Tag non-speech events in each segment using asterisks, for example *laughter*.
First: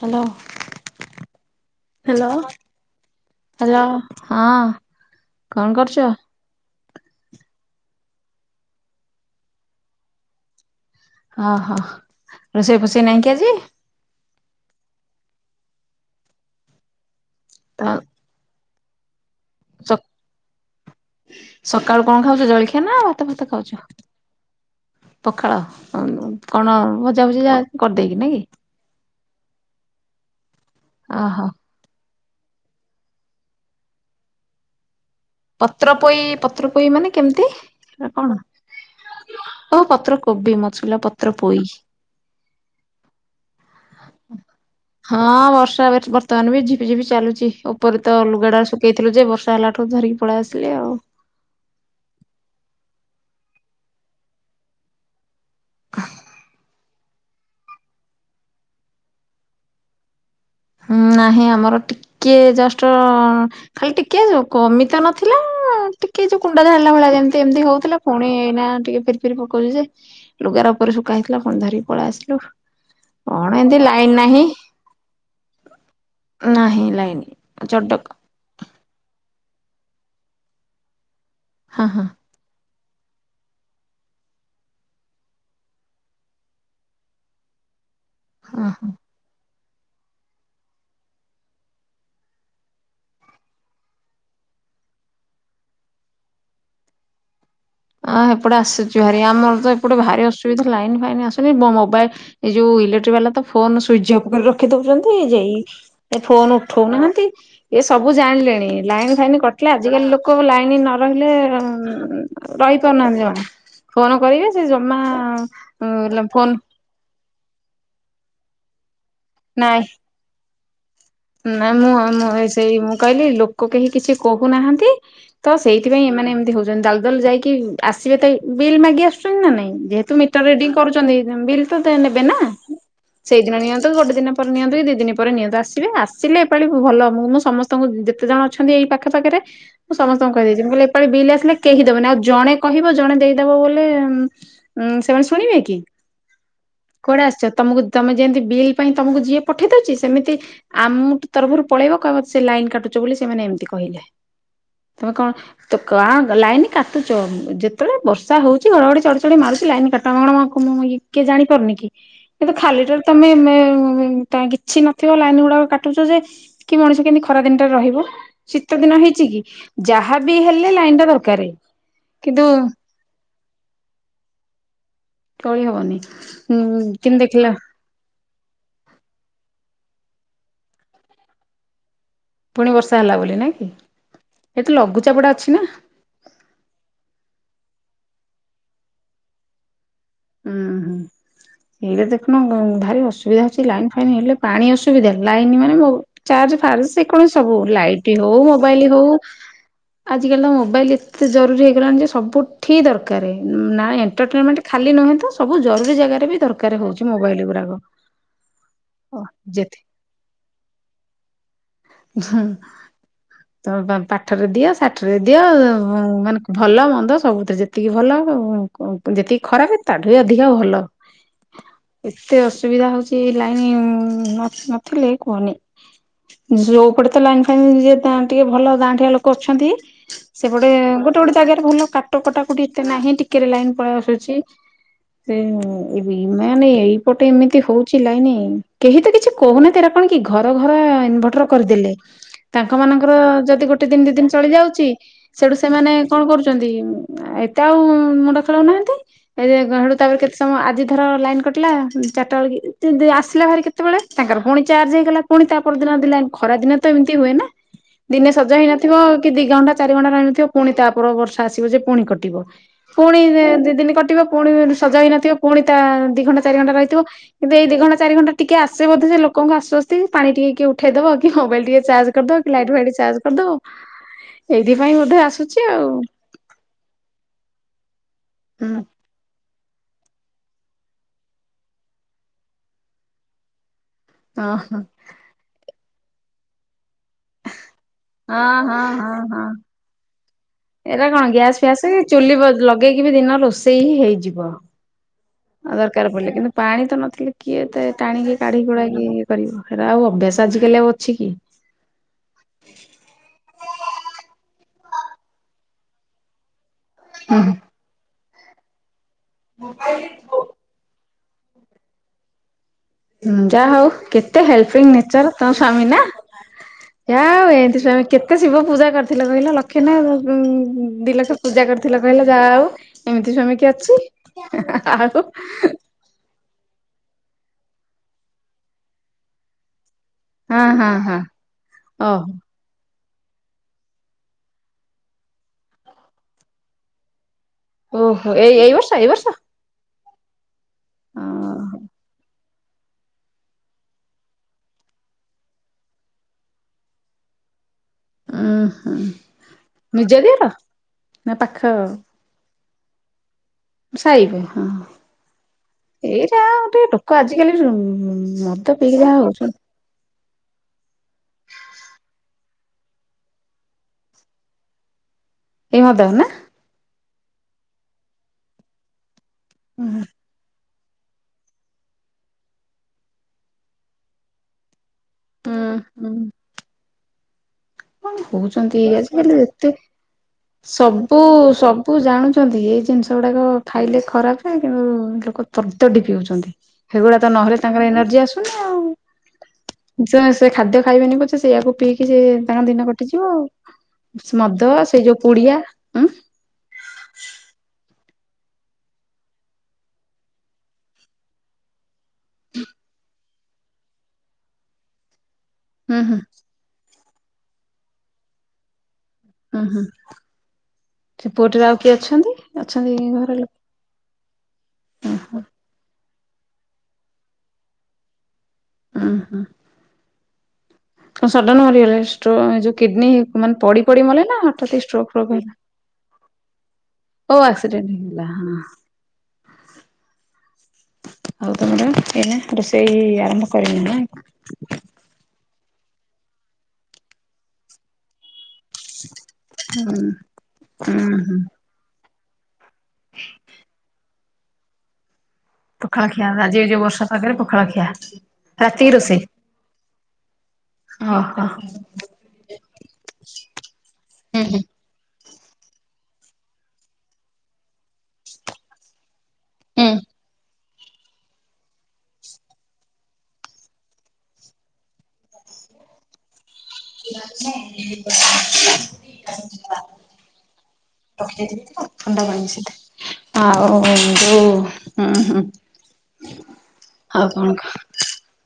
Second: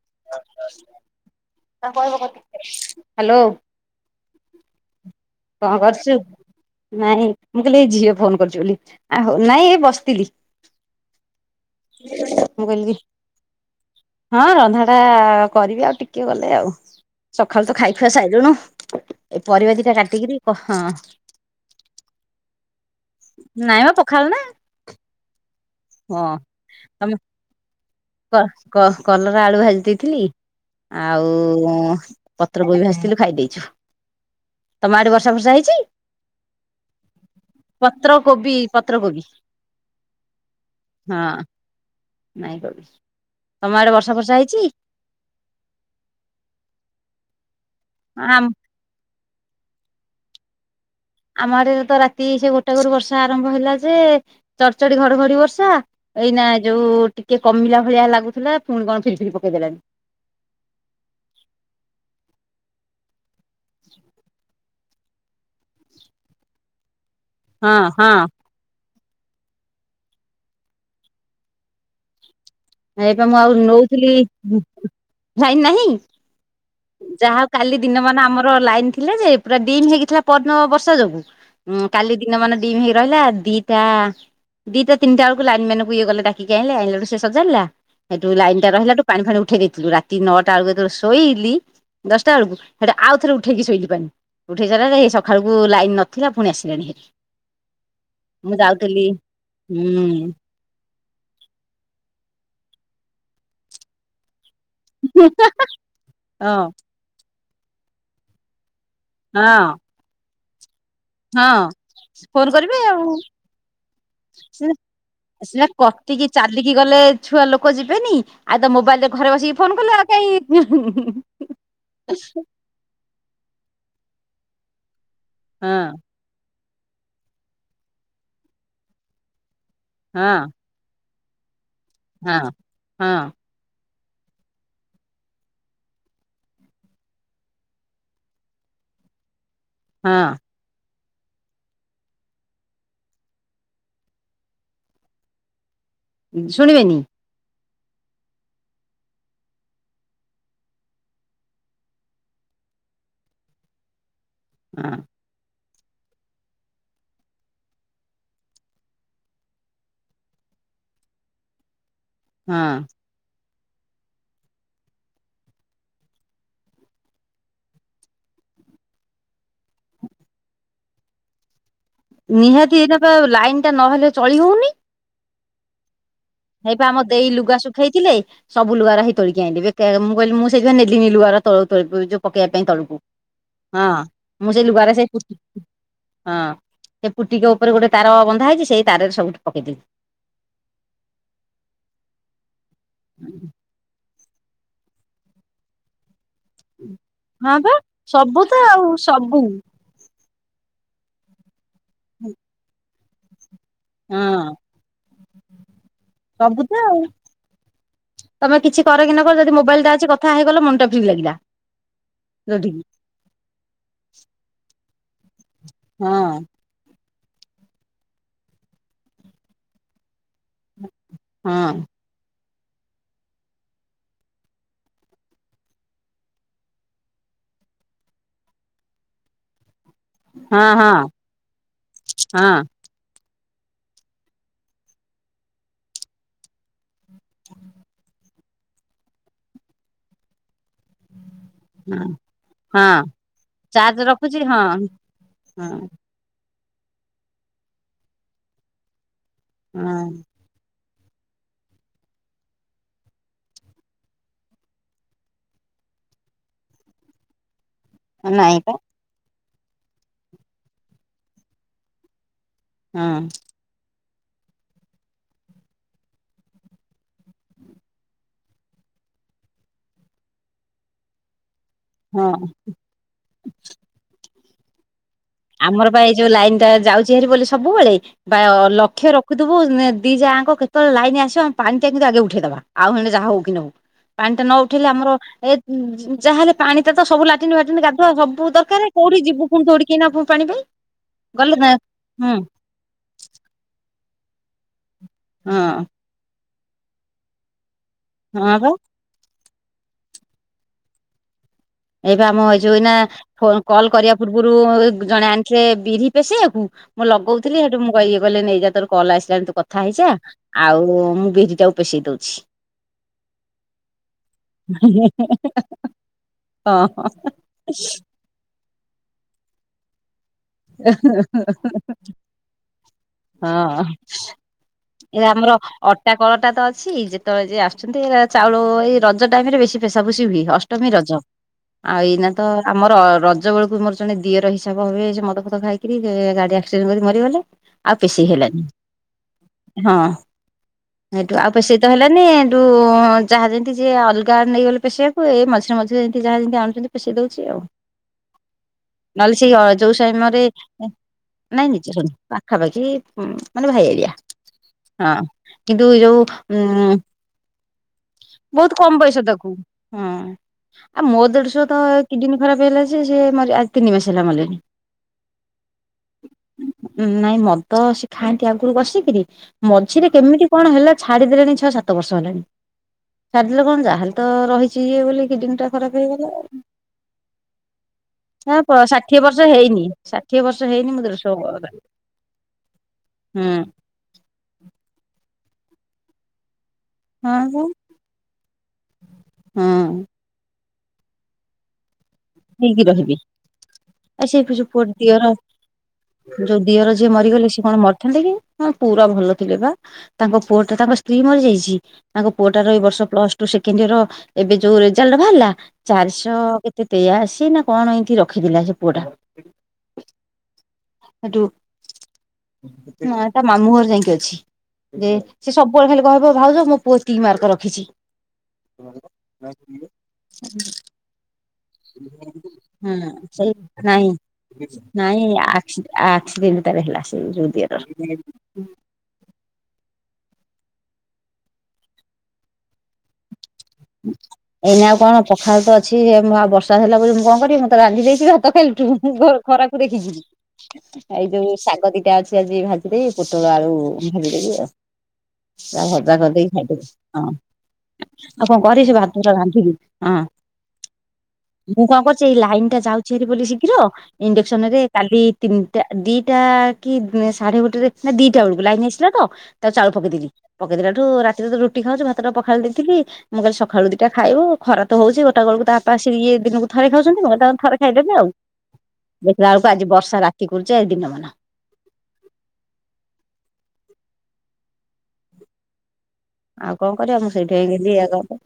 Hello hello. Hello ହଁ। କଣ କରୁଚୁ? ନାଇଁ ମୁଁ କହିଲି ଏଇ ଝିଅ ଫୋନ୍ କରଚି ବୋଲି। ଆ ହୋ ନାଇଁ ଏଇ ବସିଥିଲି। ଓହୋ, ମୁଁ ରୋଷେଇ କହିଲି ଫୋଷେଇ ନାଇଁ କି ଆଜି? ହଁ ରନ୍ଧା ଟା କରିବି ଆଉ ଟିକେ ଗଲେ ଆଉ। ସଖାଳୁ ତ ଖାଇ ଖୁଆ ସାଇଲୁଣୁ। ଏଇ ପରିବା ତ ଦିଟା କାଟ ସକାଳୁ କଣ ଖାଉଛ ଜଳଖିଆ ନା ଭାତ ଫାତ ଖାଉଛ? ନାଇଁ ମ ପଖାଳ ନା ପଖାଳ ହଁ ଉଁ, କଣ ତମେ ଭଜା ଭଜି ଯା କରିଦେଇକି ନାଇଁ କ କି? କ- କଲରା ଆଳୁ ଭାଜି ଦେଇଥିଲି। ଆଉ ଓହୋ ଉଁ, ପତ୍ର କୋବି ଭାଜିଥିଲୁ ଖାଇ ଦେଇଛୁ। ତୋମ ଆଡେ ବର୍ଷା ଫର୍ଷା ହେଇଛି? ପତ୍ର ପୋଇ ପତ୍ର ପୋଇ ମାନେ କେମିତି ସେଟା ପତ୍ର କଣ? କୋବି ପତ୍ର କୋବି ଓହୋ! ପତ୍ର କୋବି ମୋତେ ଶୁଭିଲା ହଁ ପତ୍ର ପୋଇ। ନାଇଁ କୋବି, ତୋମ ଆଡ଼େ ବର୍ଷା ଫର୍ଷା ହେଇଛି? ହଁ ବର୍ଷା ବିତ ବର୍ତ୍ତମାନ ବି ଝିପି ଝିପି ଚାଲୁଚି। ଉପରେ ତ ଲୁଗା ଆମ ଗୁଡା ଶୁ କେଇଥିଲୁ ଯେ ବର୍ଷା ହେଲା ଠୁ ଧରିକି ପଳେଇ ଆସିଲି ଆଉ। ଆମ ଆଡେ ତ ରାତି ସେ ଗୋଟା କରୁ ବର୍ଷା ଆରମ୍ଭ ହେଲା ଯେ ଚଡ ଚଡି ଘଡଘଡି ବର୍ଷା। ଏଇନା ଯୋଉ ଟିକେ କମିଲା ଭଳିଆ ଲାଗୁଥୁଲା। ପୁଣି କଣ ଫିର୍ ଫିର୍ ପକେଇଦେଲାଣି। ହଁ ନାହିଁ ଆମର ଟିକେ ଜଷ୍ଟ ଖାଲି ଟିକେ ଯୋଉ କମି ତ ନ ଥି ଥିଲା ଟିକେ ଯୋଉ କୁଣ୍ଡା ଝାଡିଲା ଭଳିଆ ଯେମିତି ଏମତି ହଁ ହଉଥିଲା। ହଁ। ପୁଣି ଏଇନା ଟିକେ ଫିର୍ ଫିର୍ ପକଉଚୁ ଯେ ଲୁଗା ଗୁରା ଉପରେ ଶୁଖା ହେଇଥିଲା ପୁଣି ଧରିକି ପଳେଇ ଆସିଲୁ। ଏଇ ପା ମୁଁ କଣ ଆଉ ଏମିତି ନଉଥିଲି, ଲାଇନ ନାହିଁ ଲାଇନ୍ ନାହିଁ। ନାହିଁ। ଲାଇନ ଯାହା ହଉ କାଲି ଦିନ ଚଡକ ମାନ ଆମର ଲାଇନ୍ ଥିଲା ଯେ ପୁରା ଡିମ୍ ହେଇକି ଥିଲା ପରଦିନ ବର୍ଷା ଯୋଗୁ। ଉଁ, ହଁ ହଁ କାଲି ଦିନ ମାନ ଡିମ୍ ହେଇ ରହିଲା। ଦିଟା ଦିଟା ତିନି ଟା ବେଳକୁ ଲାଇନ୍ ମ୍ୟାନ୍ କୁ ଇଏ ଗଲେ ଡାକିକି ଆଣିଲେ ଆଣିଲା ଠୁ ସିଏ ସଜାଡ଼ିଲା। ସେଠୁ ଲାଇନ୍ ହଁ ଟା ରହିଲା ଠୁ ପାଣି ଫାଣି ଉଠେଇ ଦେଇଥିଲୁ। ରାତି ନଅଟା ବେଳକୁ ଯେତେବେଳେ ଶୋଇଲି। ଦଶଟା ବେଳକୁ ସେଠୁ ଆଉ ଥରେ ଉଠେଇକି ଶୋଇଲି ପାଣି। ଉଠେଇ ସାଇଲା ଯାଇ ହେଇ ସଖାଳକୁ ଲାଇନ୍ ନଥିଲା ପୁଣି ଆସିଲାଣି ହେରି। ଅଁ, ହେପଟେ ମୁଁ ଆସୁଛି ଯାଉଥିଲି ଭାରି। ଆମର ତ ଏପଟେ ଭାରି ହୁଁ ଅସୁ ସୁବିଧା ଲାଇନ୍ ଫାଇନ୍ ଆସୁନି। ବ- ମୋବା ଏ ଯୋଉ ଇଲେକ୍ଟ୍ରିକ୍ ବାଲା ତ ଫୋନ୍ ସୁଇଜ୍ ଅଫ୍ କରି ର ରଖି ଦଉଚନ୍ତି। ଯେଇ ଏ ଫୋନ୍ ହଁ ଉଠଉ ନାହାନ୍ତି ଏ ସବୁ ଜାଣିଲେଣି। ଲାଇନ୍ ଲାଇନ୍ ହଁ କଟିଲା ଆଜିକାଲି ଲୋକ ଲାଇନ୍ ନ ରହିଲେ ହଁ ଉଁ, ଫୋନ କରିବେ ଆଉ ସେ ସିଏ ଜମା ଏ ସିଏ କଟିକି ଫୋନ ଚାଲି କି ଗଲେ ଛୁଆ ଲୋକ ଯିବେନି ଆଉ ତ ମୋବାଇଲ୍ ରେ ଘରେ ବସିକି ଫୋନ୍ ନାଇଁ କଲେ ଆଉ କାଇଁ ନା ମୁଁ ଆ, ମୁଁ ହେଇ ସେଇ ମୁଁ କହିଲି ଲୋକ କେହି କିଛି କହୁନାହାନ୍ତି। ତ ହଁ ସେଇଥିପାଇଁ ଏମାନେ ଏମିତି ହଉଚନ୍ତି। ଦାଲ ଦାଲ ଯାଇକି ଆସିବେ ତ ଏ ବିଲ୍ ମାଗି ଆସୁଛନ୍ତି ନା ନାଇଁ। ଯେହେତୁ ହଁ ମିଟର୍ ରିଡିଙ୍ଗ କରୁଚନ୍ତି। ଅଁ, ବିଲ୍ ତ ତେ ନେବେ ହଁ ନା। ହଁ ସେଇଦିନ ନିଅନ୍ ତ ଗୋଟେ ଦିନ ପରେ ନିଅନ୍ତି। ଦି ଦିନ ପରେ ନିଅନ୍ତୁ। ଆସିବେ ଆସ ଆସିଲେ ଏପାଳି ଭଲ ମୁଁ ସମସ୍ତଙ୍କୁ ଯେତେ ଜଣ ଅଛନ୍ତି ଏଇ ପାଖ ପାଖରେ ମୁଁ ସମସ୍ତଙ୍କୁ ହଁ କହିଦେଇ ମୁଁ କହିଲି ଏ ପାଳି ବିଲ୍ ଆସିଲେ କେହି ଦବନି ଆଉ ଜଣେ କହିବ ଜଣେ ଦେଇଦବ ବୋଲେ ଉଁ ସେମାନେ ଶୁଣିବେ କି? ଶୁଣିବେନି। କୁଆଡ଼େ ଆସିଚ ତମକୁ ତମେ ଯେମିତି ବିଲ୍ ପାଇଁ ତମକୁ ଯିଏ ପଠେଇ ଦଉଛି ସେମିତି ଆମ ତରଫରୁ ପଳେଇବ କହିବ ସେ ଲାଇନ କାଟୁଛ ବୋଲି ସେମାନେ ଏମିତି କହିଲେ। ହଁ ତମେ କଣ କା ଲାଇନ୍ କାଟୁଚ ଯେତେବେଳେ ବର୍ଷା ହଉଛି ଘଡଘଡି ଚଡ଼ଚଡ଼ି ମାରୁଛି ଲାଇନ କାଟ ଆମେ କଣ ଇ କିଏ ଜାଣି ପାରୁନି କିନ୍ତୁ ହଁ ଖାଲି ଟାରେ ତମେ କିଛି ନଥିବ ଲାଇନ ଗୁଡାକ କାଟୁଛୁ ଯେ କି ମଣିଷ କେମିତି ଖରା ଦିନଟାରେ ରହିବ। ଶୀତ ଦିନ ହେଇଛି କି ଯାହାବି ହେଲେ ଲାଇନ ଟା ଦରକାର। କିନ୍ତୁ ନିହାତି ଏଟା ଲାଇନ ଟା ନହେଲେ ଚଳି ହଉନି। କରି ହବନି। ହୁଁ ହେଇପା ଆମ କେମିତି ଦେଇ ଦେଖିଲା ଲୁଗା ସୁ ହେଇଥିଲେ ସବୁ ଲୁଗା ରା ହେଇ ତୋଳିକି ଆଣିଲେ ମୁଁ କହିଲି ମୁଁ ସେଇଥିପାଇଁ ନେଲିନି ଲୁଗା ପକେଇବା ପାଇଁ ପୁଣି ବର୍ଷା ତଳକୁ ହେଲା ବୋଲି ନାଇଁ କି ହଁ ମୁଁ ସେ ଏତ ଲୁଗାରେ ସେ ଲଘୁଚାପ ଟା ଅଛି ନା ହଁ ସେ ପୁଟିକ ଉପରେ ଗୋଟେ ତାର ବନ୍ଧା ହେଇଛି ସେଇ ତାରରେ ସବୁଠି ପକେଇଦେବି ଉୁଁ ହୁଁ ସେଇଟା ଦେଖୁନ ଭାରି ଅସୁବିଧା ହଉଛି ଲାଇନ ଫାଇନ୍ ହେଲେ। ପାଣି ଅସୁବିଧା ଲାଇନ ମାନେ ମୋ ଚାର୍ଜ ଫାର୍ ସେ କଣ ସବୁ ହଁ ବା ଲାଇଟ ହଉ ସବୁ ତ ମୋବାଇଲ ଆଉ ହଉ ସବୁ ଆଜ କାଲି ତ ମୋବାଇଲ ଏତେ ଜରୁରୀ ହେଇଗଲାଣି ଯେ ସବୁଠି ଦରକାର ହଁ ଏଣ୍ଟରଟେମେଣ୍ଟ ଖାଲି ନୁହେଁ ତ ସବୁ ଜରୁରୀ ଜାଗାରେ ବି ସବୁ ତ ଦରକାର ଆଉ ହଉଛି ମୋବାଇଲ ଗୁଡାକ ତମେ କିଛି କର ଓ କିନା କର ଯଦି ଯେତେ ମୋବାଇଲ ଟା ଅଛି କଥା ହେଇଗଲେ ମନ ଟା ଫ୍ରି ଲାଗିଲା ହଁ ଯୋଉଠିକି ତମ ପାଠରେ ଦିଅ ଷାଠରେ ଦିଅ ହଁ ମାନେ ଭଲ ମନ୍ଦ ସବୁଥିରେ ଯେତିକି ଭଲ ଯେତିକି ଖରାପ ତାଠୁ ବି ଅଧିକା ଭଲ ହଁ ଏତେ ଅସୁବିଧା ହଉଛି ଲାଇନ୍ ନଥିଲେ କୁହନି। ଯୋଉପଟେ ତ ଲାଇନ୍ ଫାଇନ୍ ଯ ଟିକେ ଭଲ ଗାଁଠିଆ ଲୋକ ଅଛନ୍ତି। ହଁ ସେପଟେ ହଁ ଗୋଟେ ଗୋଟେ ଜାଗାରେ ଭଲ କାଟ କଟା ହଁ କଟି ଏତେ ନାହିଁ ଟିକେରେ ଲାଇନ ପଳେଇ ଆସୁଛି ସେ ଏ ମେନ ଏଇ ପଟେ ଏମିତି ହଉଛି ଲାଇନି କେହି ତ କିଛି କହୁନାହାନ୍ତିରା କଣ କି ଘର ଘର ଭୋଟର କରିଦେଲେ ହଁ ତାଙ୍କ ହଁ ମାନଙ୍କର ଯଦି ଗୋଟେ ଚାର୍ଜ ଦିନ ଦି ଦିନ ରଖୁଛି ଚଳି ହଁ ଯାଉଛି ସେଠୁ ହଁ ସେମାନେ କଣ କରୁଛନ୍ତି ଏତେ ଆଉ ମୁଣ୍ଡ ଖେଳଉନାହାନ୍ତି ଏଡୁ ତାପରେ କେତେ ତମ ଆଜିଥର ଲାଇନ୍ କଟିଲା ଚାରିଟା ବେଳ କି ଆସିଲା ଭାରି କେତେବେଳେ ତାଙ୍କର ପୁଣି ଚାର୍ଜ ହେଇଗଲା। ପୁଣି ତା ପର ଦିନ ଦେଲା ଖରା ଦିନ ତ ଏମିତି ହୁଏ ନା ଦିନେ ହଁ ସଜ ନାଇଁ ପା ହେଇନଥିବ କି ଦି ଘଣ୍ଟା ଚାରି ଘଣ୍ଟା ଆଣୁଥିବ ପୁଣି ତାପ ବର୍ଷା ଆସିବ ଯେ ପୁଣି କଟିବ ହଁ ପୁଣି ଦି ଦିନ କଟିବ ପୁଣି ସଜା ହୋଇନଥିବ ପୁଣି ତା ଦି ଘଣ୍ଟା ଚାରି ଘଣ୍ଟା ରହିଥିବ। କିନ୍ତ ଏଇ ଦି ଘଣ୍ଟା ଚାରି ଘଣ୍ଟା ଟିକେ ଆସେ ବୋଧ ସେ ଲୋକଙ୍କୁ ଆସ୍ସ୍ତି ପାଣି ଟିକେ କିଏ ଉଠେ ଉଠେଇଦବ କି ମୋବାଇଲ ଟିକେ ଚାର୍ଜ ହଁ କରିଦବ କି ଲାଇଟ୍ ଫାଇ ଚାର୍ଜ କରିଦବ ଏଇଥିପାଇଁ ବୋଧେ ଆସୁ ଆମର ବା ଏଇ ଯୋଉ ଲାଇନ ଟା ଯାଉଛି ହେରି ବୋଲି ସବୁବେଳେ ବା ହୁଁ ଲକ୍ଷ୍ୟ ରଖୁଥୁ ଦି ଯାଙ୍କ କେତେବେଳେ ଲାଇନ ଆସିବ ଆମ ପାଣି ଟା କିନ୍ତୁ ଆଗେ ଉଠେଇଦବା ଆଉ ହେେ ଯାହା ହଉ କି ନ ହଉ। ପାଣି ଟା ନ ଓହୋ। ଉଠେଇଲେ ଆମର ଏ ଯାହାେଲେ ପାଣି ଟା ତ ସବୁ ଲାଟିନ୍ ଫାଟିନ ହ ହଁ ହବୁ ହଁ ଦରକାର ହଁ କୋଉଠି ହଁ। ଯିବୁ ପୁଣି ସେୋଉଠି ପୁଣି ପାଣି ପାଇଁ ଏଇଟା କଣ ଗଲେ ଗ୍ୟାସ ନା ଫ୍ୟାସ ହୁଁ ଚୁଲି ଲଗେଇକି ବି ଦିନ ରୋଷେଇ ହି ହେଇଯିବ। ହଁ ଆଉ ଦରକାର ପଡ଼ିଲେ କିନ୍ତୁ ପାଣି ତ ନଥିଲେ କିଏ ଏତେ ଟାଣି ହେଇ ହଁ ବା କାଢିକୁଢା କି କରିବ ହେରାଆଉ ଅଭ୍ୟାସ ଆଜିକାଲି ଆଉ ଅଛି କି ଏଇ ବା ଆମ ଏଇ ଯୋଉନା ଫୋନ୍ କଲ କରିବା ପୂର୍ବରୁ ଜଣେ ଆଣିଥିଲେ ବିରି ପେଶିଆକୁ ମୁଁ ଲଗଉଥିଲି ହେଠୁ ମୁଁ କହି ଇଏ କହିଲେ ନେଇଯା ତୋର କଲ୍ ଆସିଲାଣି ତୁ କଥା ହେଇଯା ଆଉ ମୁଁ ବିରିଟାକୁ ପେଷେଇ ଦଉଛି। ଯାହା ହଉ କେତେ ହେଲ୍ପିଙ୍ଗ ନେଚର ତମ ସ୍ଵାମୀ ନା। ହଁ ଯାହା ହୋଉ ଏମିତି ସ୍ବାମୀ କେତେ ଶିବ ପୂଜା କରିଥିଲ କହିଲ ଲକ୍ଷେ ନା ଉ ଦି ଲକ୍ଷ ପୂଜା କରିଥିଲ କହିଲ ଯାହା ହଉ ଏମିତି ସ୍ବାମୀ କିଏ ହଁ ଅଛି? ଏ ଆଉ ଆମର ଅଟା କଳଟା ତ ଅଛି ଯେତେବେଳେ ଯିଏ ଆସୁଛନ୍ତି ଚାଉଳ ଏଇ ରଜ ଟାଇମରେ ବେଶୀ ପେଶା ପେଶି ହୁଏ ହଁ ଅଷ୍ଟମୀ, ହଁ ରଜ ହଁ ଆଉ ଏଇନା ଓହୋ ତ ଆମର ରଜ ବେଳକୁ ମୋର ଜଣେ ଦିଅର ହିସାବ ହେବେ ସେ ମଦ ଫଦ ଖାଇକିରି ଗାଡ଼ି ଆକ୍ସିଡ଼େଣ୍ଟ କରି ମରିଗଲେ ଆଉ ପେଶେଇ ଓହୋ ଏଇ ହେଲାନି। ଏଇ ବର୍ଷ? ହଁ ହେଠୁ ଆଉ ପେଶେଇ ତ ହେଲାନି ହେଠୁ ହଁ ଯାହା ଯେମିତି ଯିଏ ଅଲଗା ନେଇଗଲେ ପେଶେଇଆକୁ ଏଇ ମଝିରେ ମଝିରେ ଯେମତି ଯାହା ଯେମିତି ଆଣୁଛନ୍ତି ପେଶେଇ ଦଉଛି ଆଉ। ଉଁ ହୁଁ ନହେଲେ ସେଇ ଅ ଯୋଉ ନିଜ ସମୟରେ ଦିଅର ନା ପାଖ ନାଇଁ ନିଜର ନୁହଁ। ପାଖାପାଖି ମାନେ ଭାଇ ଆଳିଆ। ଓହୋଃ। ହଁ କିନ୍ତୁ ଏ ଯୋଉ ଉ ଲୋକ ଆଜିକାଲି ମଦ ବହୁତ ପିଇକି କମ ଯାହା ବୟସ ହଉଛନ୍ତି ତାକୁ। ହଁ। ଆ ମୋ ଦେଢ଼ୁଶୁର ତ କିଡ଼ନୀ ଖରାପ ହେଲା ଯେ ସେ ଆ ତିନି ମାସ ହେଲା ମଲେଣି। ଏଇ ମଦ ନା? ନାଇଁ ମଦ ସେ ଖାଆନ୍ତି ଆଗରୁ କସିକିରି ମଝିରେ କେମିତି କଣ ହେଲା ଛାଡ଼ି ଦେଲେଣି ଛଅ ସାତ ବର୍ଷ ହେଲାଣି ଛାଡ଼ିଦେଲେ କଣ ଯାହେଲେ ତ ରହିଛି ଇଏ ବୋଲି ହୁଁ କିଡି଼ନୀ ଟା ଖରାପ ହୁଁ। ହେଇଗଲା ଆଉ। କଣ ନା ହଉଛନ୍ତି ଷାଠିଏ ଆଜିକାଲି ବର୍ଷ ଏତେ ହେଇନି ଷାଠିଏ ବର୍ଷ ହେଇନି ମୋ ସବୁ ଦେଢ଼ ଶୁର। *unintelligible* ସବୁ ଜାଣୁଛନ୍ତି ଏଇ ଜିନିଷ ଗୁଡ଼ାକ ଖାଇଲେ ଖରାପ କିନ୍ତୁ ଲୋକ ତଡ଼ି ତଡ଼ି ପିଉଛନ୍ତି ସେଗୁଡା଼ ତ ନହେଲେ ହଁ ତାଙ୍କର ଏନର୍ଜି ଆସୁନି ଆଉ। ଯେ ସେ ଖାଦ୍ୟ ଖାଇବେନି ପଛେ ସେଇୟାକୁ ପିଇକି ସେ ତାଙ୍କ ହେଇକି ଦିନ ରହିବି କଟିଯିବ ସେ ଆଉ ଯୋଉ ମଦ ପୁଅ ସେ ଯୋଉ ଦିଅର ପୁଡ଼ିଆ। ଉଁ? ଯୋଉ ଦିଅର ଯିଏ ମରିଗଲେ ସିଏ କଣ ମରିଥାନ୍ତେ କି ପୁରା ଭଲ ଥିଲେ ବା ତାଙ୍କ ପୁଅଟା ତାଙ୍କ ସ୍ତ୍ରୀ ମରିଯାଇଛି ତାଙ୍କ ପୁଅଟାର ଏଇବର୍ଷ ପ୍ଲସଟୁ ସେକେଣ୍ଡ ଇୟର ଏବେ ଯୋଉ ରେଜଲ୍ଟ ବାହାରିଲା ହୁଁ ହୁଁ ଚାରିଶହ କେତେ ତେୟାଆସି ନା କଣ ଏମତି ରଖିଥିଲା ସେ ପୁଅ ଟା। ଉଁ ହୁଁ। ସେ ସେଠୁ ପୁଅଟିର ଆଉ କିଏ ଅଛନ୍ତି ଅଛନ୍ତି ନା ଘର ତା ଲୋକ? ମାମୁଁ ଘର ଯାଇକି ଅଛି ଯେ ସିଏ ସବୁବେଳେ ଖାଲି କହିବ ଭାଉଜ ମୋ ପୁଅ ଏତିିକି ମାର୍କ ରଖିଛି। ଉଁ ହୁଁ *inaudible* କଣ ସଡ଼ନ ମରିଗଲେ? ଷ୍ଟ୍ରୋ ଯୋଉ କିଡନୀ ହୁଁ ସେଇ ମାନେ ପଡି ପଡି ନାଇଁ ମଲେ ନା ହଠାତ୍ ଷ୍ଟ୍ରୋକ ନାଇଁ ଫ୍ରୋକ ହେଲା? ଆକ୍ସିଡେଣ୍ଟ ତାର ହେଲା ସେଇ ଓ ଯୋଉ ଆକ୍ସିଡେଣ୍ଟ ଦିଅରର। ହେଇଗଲା ହଁ ହଉ ତ ମ୍ୟାଡ଼ାମ ଏନା ରୋଷେଇ ଆରମ୍ଭ କରିନ ନା? ଏଇନା ଆଉ କଣ ପଖାଳ ତ ଅଛି ଆଉ ମୁଁ ବର୍ଷା ହେଲା ବୋଲି ମୁଁ କଣ କରିବି ମୁଁ ତ ରାନ୍ଧି ଦେଇଛିି ଭାତ ଖାଇବି। ଖରାକୁ ଉଁ ଦେଖିକରି ଏଇ ହୁଁ ଯୋଉ ଶାଗ ଟା ଅଛି ଆଜି ଭାଜିଦେବି ପୋଟଳ ଆଳୁ ଭାଜିଦେବି ଆଉ। ପଖାଳ ପୁରା ଖିଆ ଆଜି ଭଜା ଏଇ ଯୋଉ ବର୍ଷା କରିଦେଇିକି ପାଗରେ ପଖାଳ ଖାଇଦେବୁ ଖିଆ। ହଁ। ମୁଁ କଣ ରାତିକି କରିଛି ଭାତଉରା ରାନ୍ଧିକି? ଓହୋଃ। ମୁଁ କଣ କରୁଛି ଏଇ ଲାଇନ ଟା ଯାଉଛି ଭାରି ବୋଲି ଶୀଘ୍ର ଇଣ୍ଡକ୍ସନ କାଲି ତିନିଟା ଦିଟା କି ସାଢ଼େ ଗୋଟରେ ନା ଦିଟା ବେଳକୁ ଲାଇନ୍ ଆସିଲା ତ ତ ଚାଉଳ ପକେଇଦେଲି ପକେଇ ଦେଲାଠୁ ରାତିରେ ତ ରୁଟି ଖାଉଛୁ ଭାତଟା ପଖାଳ ଦେଇଥିଲି। ମୁଁ କାଲି ସକାଳୁ ଦିଟା ଖାଇବୁ ଖରା ତ ହଉଛି ଗୋଟେ ବେଳକୁ ତା ବାପା ଆସିକି ଇଏ ଥରେ ଖାଉଛନ୍ତି ମୁଁ ତା ଥରେ ଖାଇଦେବି ଆଉ ଦେଖିଲା। ବେଳକୁ ଆଜି ବର୍ଷା ରାତି କୋରୁଛେ ଏଇ ଦିନ ମାନ ରଖି ଦେଇଥିବି ଥଣ୍ଡା ପାଣି ସେତ ଆଉ ଯୋଉ ହଁ ହଁ ଆଉ କଣ କରିବା ମୁଁ ସେଇଠି ଗଲି ୟ କ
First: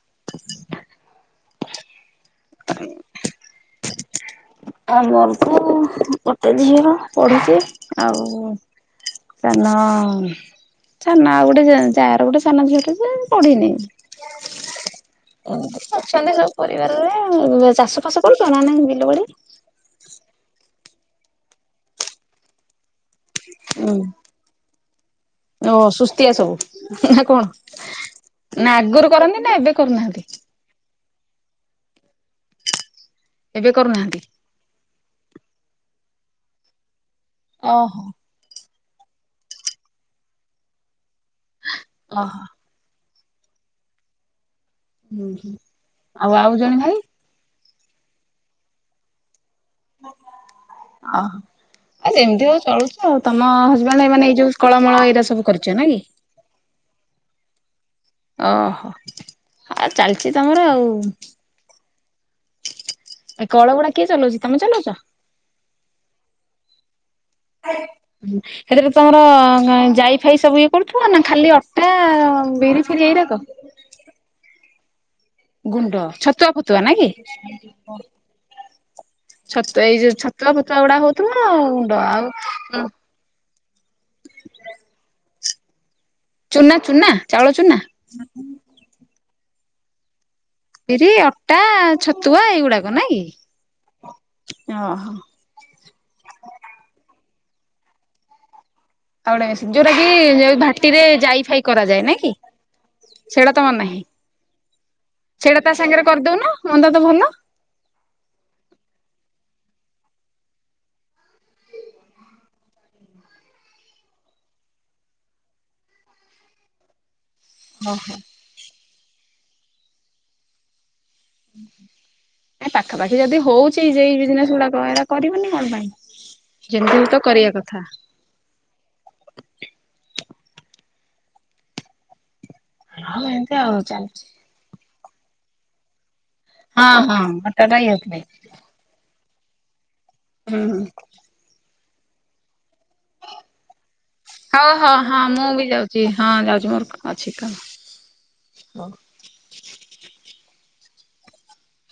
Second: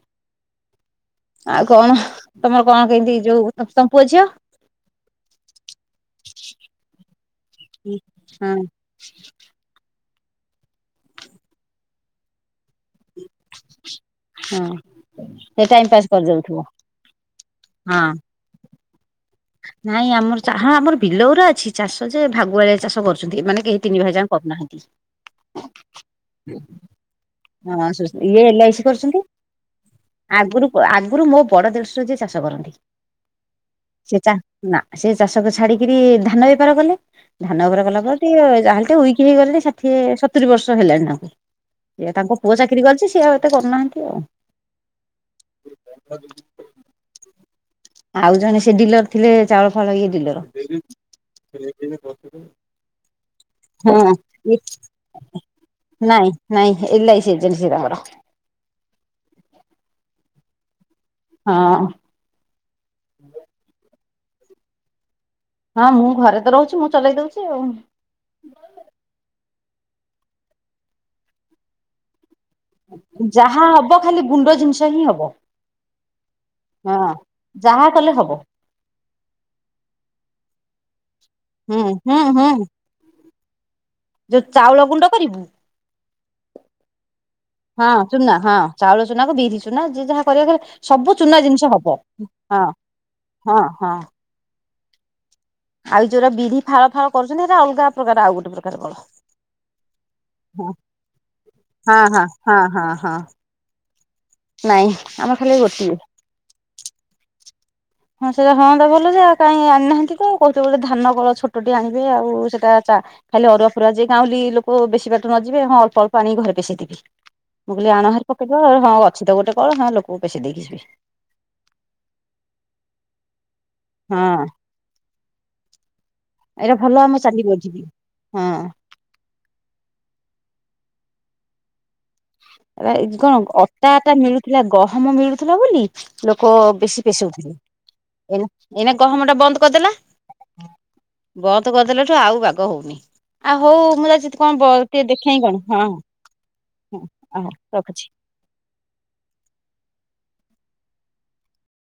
ଆଉ କଣ? ତମର କଣ କେମତି ଯୋଉ ତମ ପୁଅ ଝିଅ? ଆମର ତ ଗୋଟେ ଝିଅ ପଢୁଛି ଆଉ ହଁ ସାନ ସାନ ଆଉ ଗୋଟେ ଯାଆ ର ଗୋଟେ ସାନ ଝିଅଟେ ଯେ ପଢ଼ିନି ହଁ ସେ ଟାଇମ ପାସ୍ ଅଛନ୍ତି ସବୁ କରିଦଉଥିବ। ପରିବାରରେ ଅ ହଁ ଚାଷ ଫାସ କରୁଛ ନା? ନାହିଁ ବିଲ ବାଡ଼ି ନାଇଁ ଆମର ହଁ ଆମର ବିଲଉରା ଅଛି ଚାଷ ଯେ ଭାଗୁଆଳିଆ ଚାଷ କରୁ ମାନେ କେହି ତିନି ଭାଇ ଯାଙ୍କ କରୁନାହାନ୍ତି। ଓ ସୁସ୍ତିଆ ସବୁ ନା କଣ? ହଁ ଇଏ ନା ଏଲ-ଆଇ-ସି ଆଗରୁ କରୁଛନ୍ତି କରନ୍ତି ନା ଏବେ କରୁନାହାନ୍ତି ଆଗରୁ ଆଗରୁ ମୋ ବଡ ଦେଡ଼ସୁର ଯିଏ ଚାଷ କରନ୍ତି। ଏବେ କରୁନାହାନ୍ତି। ସେ ଚା ନା ସେ ଚାଷକୁ ଛାଡିକିରି ଧାନ ବେପାର କଲେ ଧାନ ବେପାର କଲା ଓହୋ ପରେ ସେ ଯାହେଲେ ବି ଟିକେ ୱିକ୍ ହେଇଗଲେଣି ଷାଠିଏ ସତୁରୁ ବର୍ଷ ହେଲାଣି ତାଙ୍କୁ ସେ ତାଙ୍କ ଓହୋ। ପୁଅ କିରି କରିଛି ସେଆଉ ଏତେ କରୁନାହାନ୍ତି ଆଉ ହୁଁ ଆଉ ଆଉ ଜଣେ ଭାଇ? ଆଉ ଜଣେ ସେ ଡିଲର ଥିଲେ ଚାଉଳ ଫାଉଳ ଇଏ ଡିଲର ଓହୋ ଆ ଯେମିତି ଆଉ ଚଳୁଛ ଆଉ ତମ ହଁ ହଜବେଣ୍ଡ ଏମାନେ ଏଇ ଇଏ ଯୋଉ କଳ ମଳ ଏଇରା ସବୁ କରିଛ ନାଇ କି? ନାଇଁ ନାଇଁ ଏଲ-ଆଇ-ସି ଏଜେଣ୍ଟ ସେ ତାଙ୍କର ଓହୋ ଆଉ ଚାଲିଛି ତମର ଆଉ। ହଁ। ଏ କଳ ଗୁଡା କିଏ ଚଲାଉଛି ତମେ ଚଲାଉଛ? ହଁ ମୁଁ ଘରେ ତ ରହୁଛି ମୁଁ ଚଲେଇ ଦଉଛି ଆଉ ସେଥିରେ ତମର ଜାଇ ଫାଇ ସବୁ ଇଏ କରୁଛ ନା ଖାଲି ଅଟା ବିରି ଫିରି ଏଇରାକ? ଯାହା ହବ ଖାଲି ଗୁଣ୍ଡ ଜିନିଷ ହିଁ ହବ। ଗୁଣ୍ଡ ଛତୁଆ ଫୁତୁଆ ନା କି? ହଁ ଯାହା କଲେ ହବ। ଛତୁ ଏଇ ଯୋଉ ଛତୁଆ ଫତୁଆ ଗୁଡା ହଉଥିବ ଆଉ ହୁଁ ଗୁଣ୍ଡ ହୁଁ ହୁଁ ଆଉ ଯୋଉ ଚାଉଳ ଗୁଣ୍ଡ କରିବୁ ଚୁନା ଚୁନା ଚାଉଳ ଚୁନା? ହଁ ଚୁନା ହଁ। ଚାଉଳ ଚୁନା କୁ ବିରି ଚୁନା ଯିଏ ଯାହା କରିବ ଚା ବିରି, ଅଟା, ଛତୁଆ ଏଇଗୁଡାକ ନାଇଁ କି? ହଁ ହଁ। ଓହୋ। ଆଉ ଯୋଉରା ବିଧି ଫାଳ ଫାଳ କରୁଛନ୍ତି ସେଇଟା ଅଲଗା ପ୍ରକାର ଆଉ ଗୋଟେ ପ୍ରକାରର ଫଳ ଆଉଟେ ଯୋଉଟା କି ଭାଟିରେ ଯାଇ ଫାଇ ହଁ କରାଯାଏ, ନାଇ ହଁ କି? ହଁ ହଁ ହଁ ସେଇଟା ମର ନାହିଁ। ନାଇଁ ଆମର ଖାଲି ସେଇଟା ତା ଗୋଟିଏ ସାଙ୍ଗରେ କରିଦଉନ ମନ୍ଦା ତ ଭଲ। ହଁ ସେଟା ହଁ ତ ଭଲ ସେଉ କାଇହିଁ ଆଣିନାହାନ୍ତି ତ କହୁଛ ଗୋଟେ ଧାନ କଳ ଛୋଟଟେ ଆଣିବେ ଆଉ ସେଇଟା ଚା ଖାଲି ଅରୁଆ ଫରୁଆ ଯିଏ ଗାଁଉଳି ଲୋକ ବେଶୀ ବାଟ ନଯିବେ ହଁ ଅଳ୍ପ ଅଳ୍ପ ଆଣି ଘରେ ପେସି ଦେବେ ମୁଁ କହିଲି ଆଣ ହାରି ପକେଇଦିଅ ଆଉ ହଁ ଅଛି ତ ଗୋଟେ କଳ ହଁ ଲୋକଙ୍କୁ ପେଶେଇ ଦେଇକି ଯିବେ ଏ ପାଖାପାଖି ଯଦି ହଉଛି ଯେଇ ହଁ ବିଜନେସ ଗୁଡାକ ଏରା କରିବନି କଣ ପାଇଁ? ଏଇଟା ଯେମିତି ଭଲ ହଉ ତ ଆମ କରିବା ଚାଲିବ କଥା ଏଇଠି, ହଁ। ଏରା ଆଉ କଣ ଏମିତି ଆଉ ଅଟା ଅଟା ଚାଲିଛି। ମିଳୁଥିଲା ଗହମ ମିଳୁଥିଲା ବୋଲି ଲୋକ ହଁ ବେଶୀ ହଁ ପେଶଉଥିଲେ ଅଟାଟା ଇଏ ହୁଏ। ଏଇ ଏଇନା ଗହମ ଟା ବନ୍ଦ କରିଦେଲା। ହୁଁ ହୁଁ। ବନ୍ଦ କରିଦେଲା ଠୁ ଆଉ ବାଗ ହଉନି ଆଉ ହଉ ମୁଁ ଯାଉଛି କଣ ହଉ ହଉ ଟିକେ ହଁ ଦେଖେଇ ମୁଁ ବି କଣ ହଁଁ। ଯାଉଛି ହଁ ଯାଉଛି ମୋର ଅଛି କାମ ହଉ